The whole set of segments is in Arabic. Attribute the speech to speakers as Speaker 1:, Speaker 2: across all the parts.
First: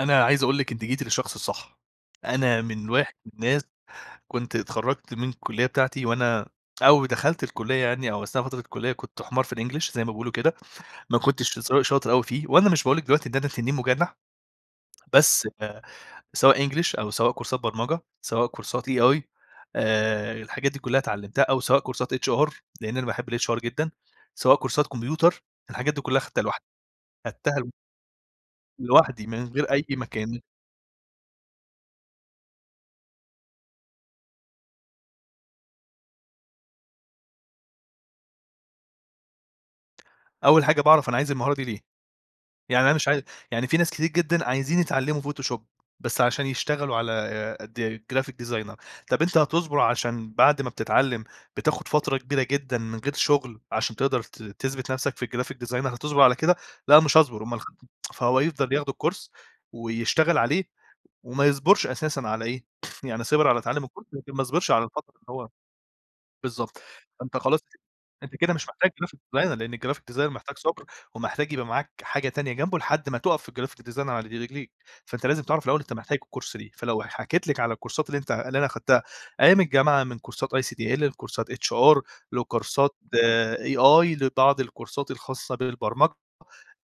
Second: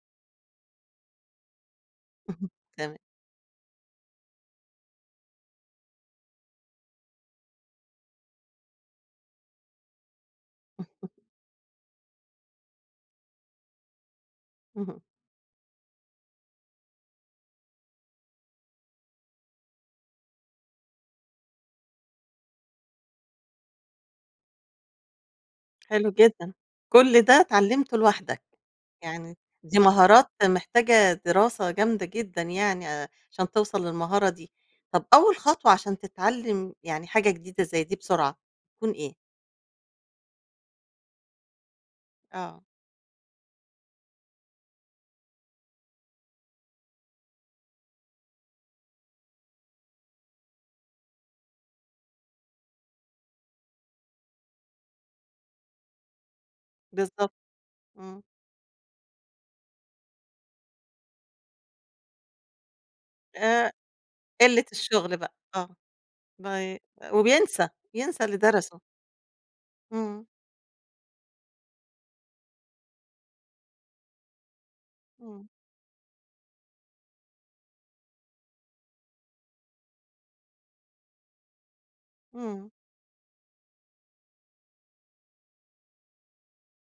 Speaker 1: أنا عايز أقول لِك أنتِ جيتِ للشخص الصح أنا من
Speaker 2: تما
Speaker 1: الواح من ناس كُنت اتخرّجت من الكلّية بتاعتي وأنا أو دخلت الكلّية يعني أو أثناء فترة الكلّية كُنت حمار في الEnglish زي ما بيقولوا كده ما كُنتش س شاطر أوي فيه وأنا مش باقول لِك دلوقتي إن أنا تنين مُجنح
Speaker 2: اهم.
Speaker 1: بس آآ سواء English، أو سواء كورسات برمجة سواء كورسات AI آآ الحاجات دي كلّها اتعلِمتّها أو سواء كورسات HR لأن أنا باحب الHR جدًا سواء كورسات كمبيوتر الحاجات دي
Speaker 2: حلو
Speaker 1: كلّها خدّتها
Speaker 2: جدًا.
Speaker 1: لوحدّي،
Speaker 2: كل ده
Speaker 1: خدّتها
Speaker 2: اتعلِمته لوحدّك،
Speaker 1: لوحدّي
Speaker 2: يعني
Speaker 1: من غير
Speaker 2: دي
Speaker 1: أي
Speaker 2: مهارات
Speaker 1: مكان.
Speaker 2: محتاجة دراسة جامدة جدًا يعني آآ عشان توصَلّ للمهارة دي، طَب أول خطوة عشان تتعلم، يعني حاجة جديدة زي دي بسرعة تكون إيه؟
Speaker 1: أول حاجة باعرف أنا عايز المهارة دي ليه؟
Speaker 2: آه.
Speaker 1: يعني أنا مش عاي يعني في ناس كتير جدًا عايزين يتعلّموا فوتوشوب بس عشان يشتغلوا على د graphic designer طب أنت هتصبر. عشان بعد ما بتتعلّم بتاخد فترة كبيرة جدًا من غير شُغل عشان تقدر ت تثبت نفسك في الgraphic designer هتصبرعلى كده؟ لأ، مش
Speaker 2: بالضبط،
Speaker 1: هاصبر أُمَّال [unintelligible]
Speaker 2: امم.
Speaker 1: فهو يفضل ياخد الكورس ويشتغل عليه، وما يصبُرش أساسًا على إيه؟ يعني صِبر على
Speaker 2: آآ
Speaker 1: تعلّم الكورس لكن ما
Speaker 2: قِلة
Speaker 1: صبِِرش على الفترة
Speaker 2: الشُغل
Speaker 1: اللي
Speaker 2: بقى.
Speaker 1: هو
Speaker 2: آه بي
Speaker 1: بالضبط. فأنت خلاص
Speaker 2: وبينسى،
Speaker 1: ك
Speaker 2: بينسى
Speaker 1: أنت
Speaker 2: اللي
Speaker 1: كده مش
Speaker 2: درسُه.
Speaker 1: محتاج graphic designer لأن الgraphic designer
Speaker 2: امم.
Speaker 1: محتاج صبر. ومحتاج يبقى معاك حاجة تانية جنبُه لحدّ ما تقف في graphic design على ر رجليك فأنت لازم
Speaker 2: امم.
Speaker 1: تعرف الأول أنت محتاج الكورس ليه؟ فلو ح حكيِت لِك على الكورسات اللي أنت اللي أنا خدّتها أيام الجامعة من كورسات ICDL لكورسات HR
Speaker 2: امم.
Speaker 1: لكورسات AI لبعض الكورسات الخاصة بالبرمج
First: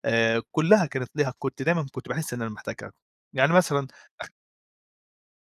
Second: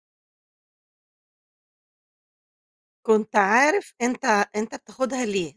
Speaker 1: آآ كلّها كانت ليها كُنت دايمًا كُنت باحسّ إن أنا محتاجها
Speaker 2: كُنت
Speaker 1: يعني مثلًا،
Speaker 2: عارف أنت
Speaker 1: اخ
Speaker 2: أنت بتاخدها ليه.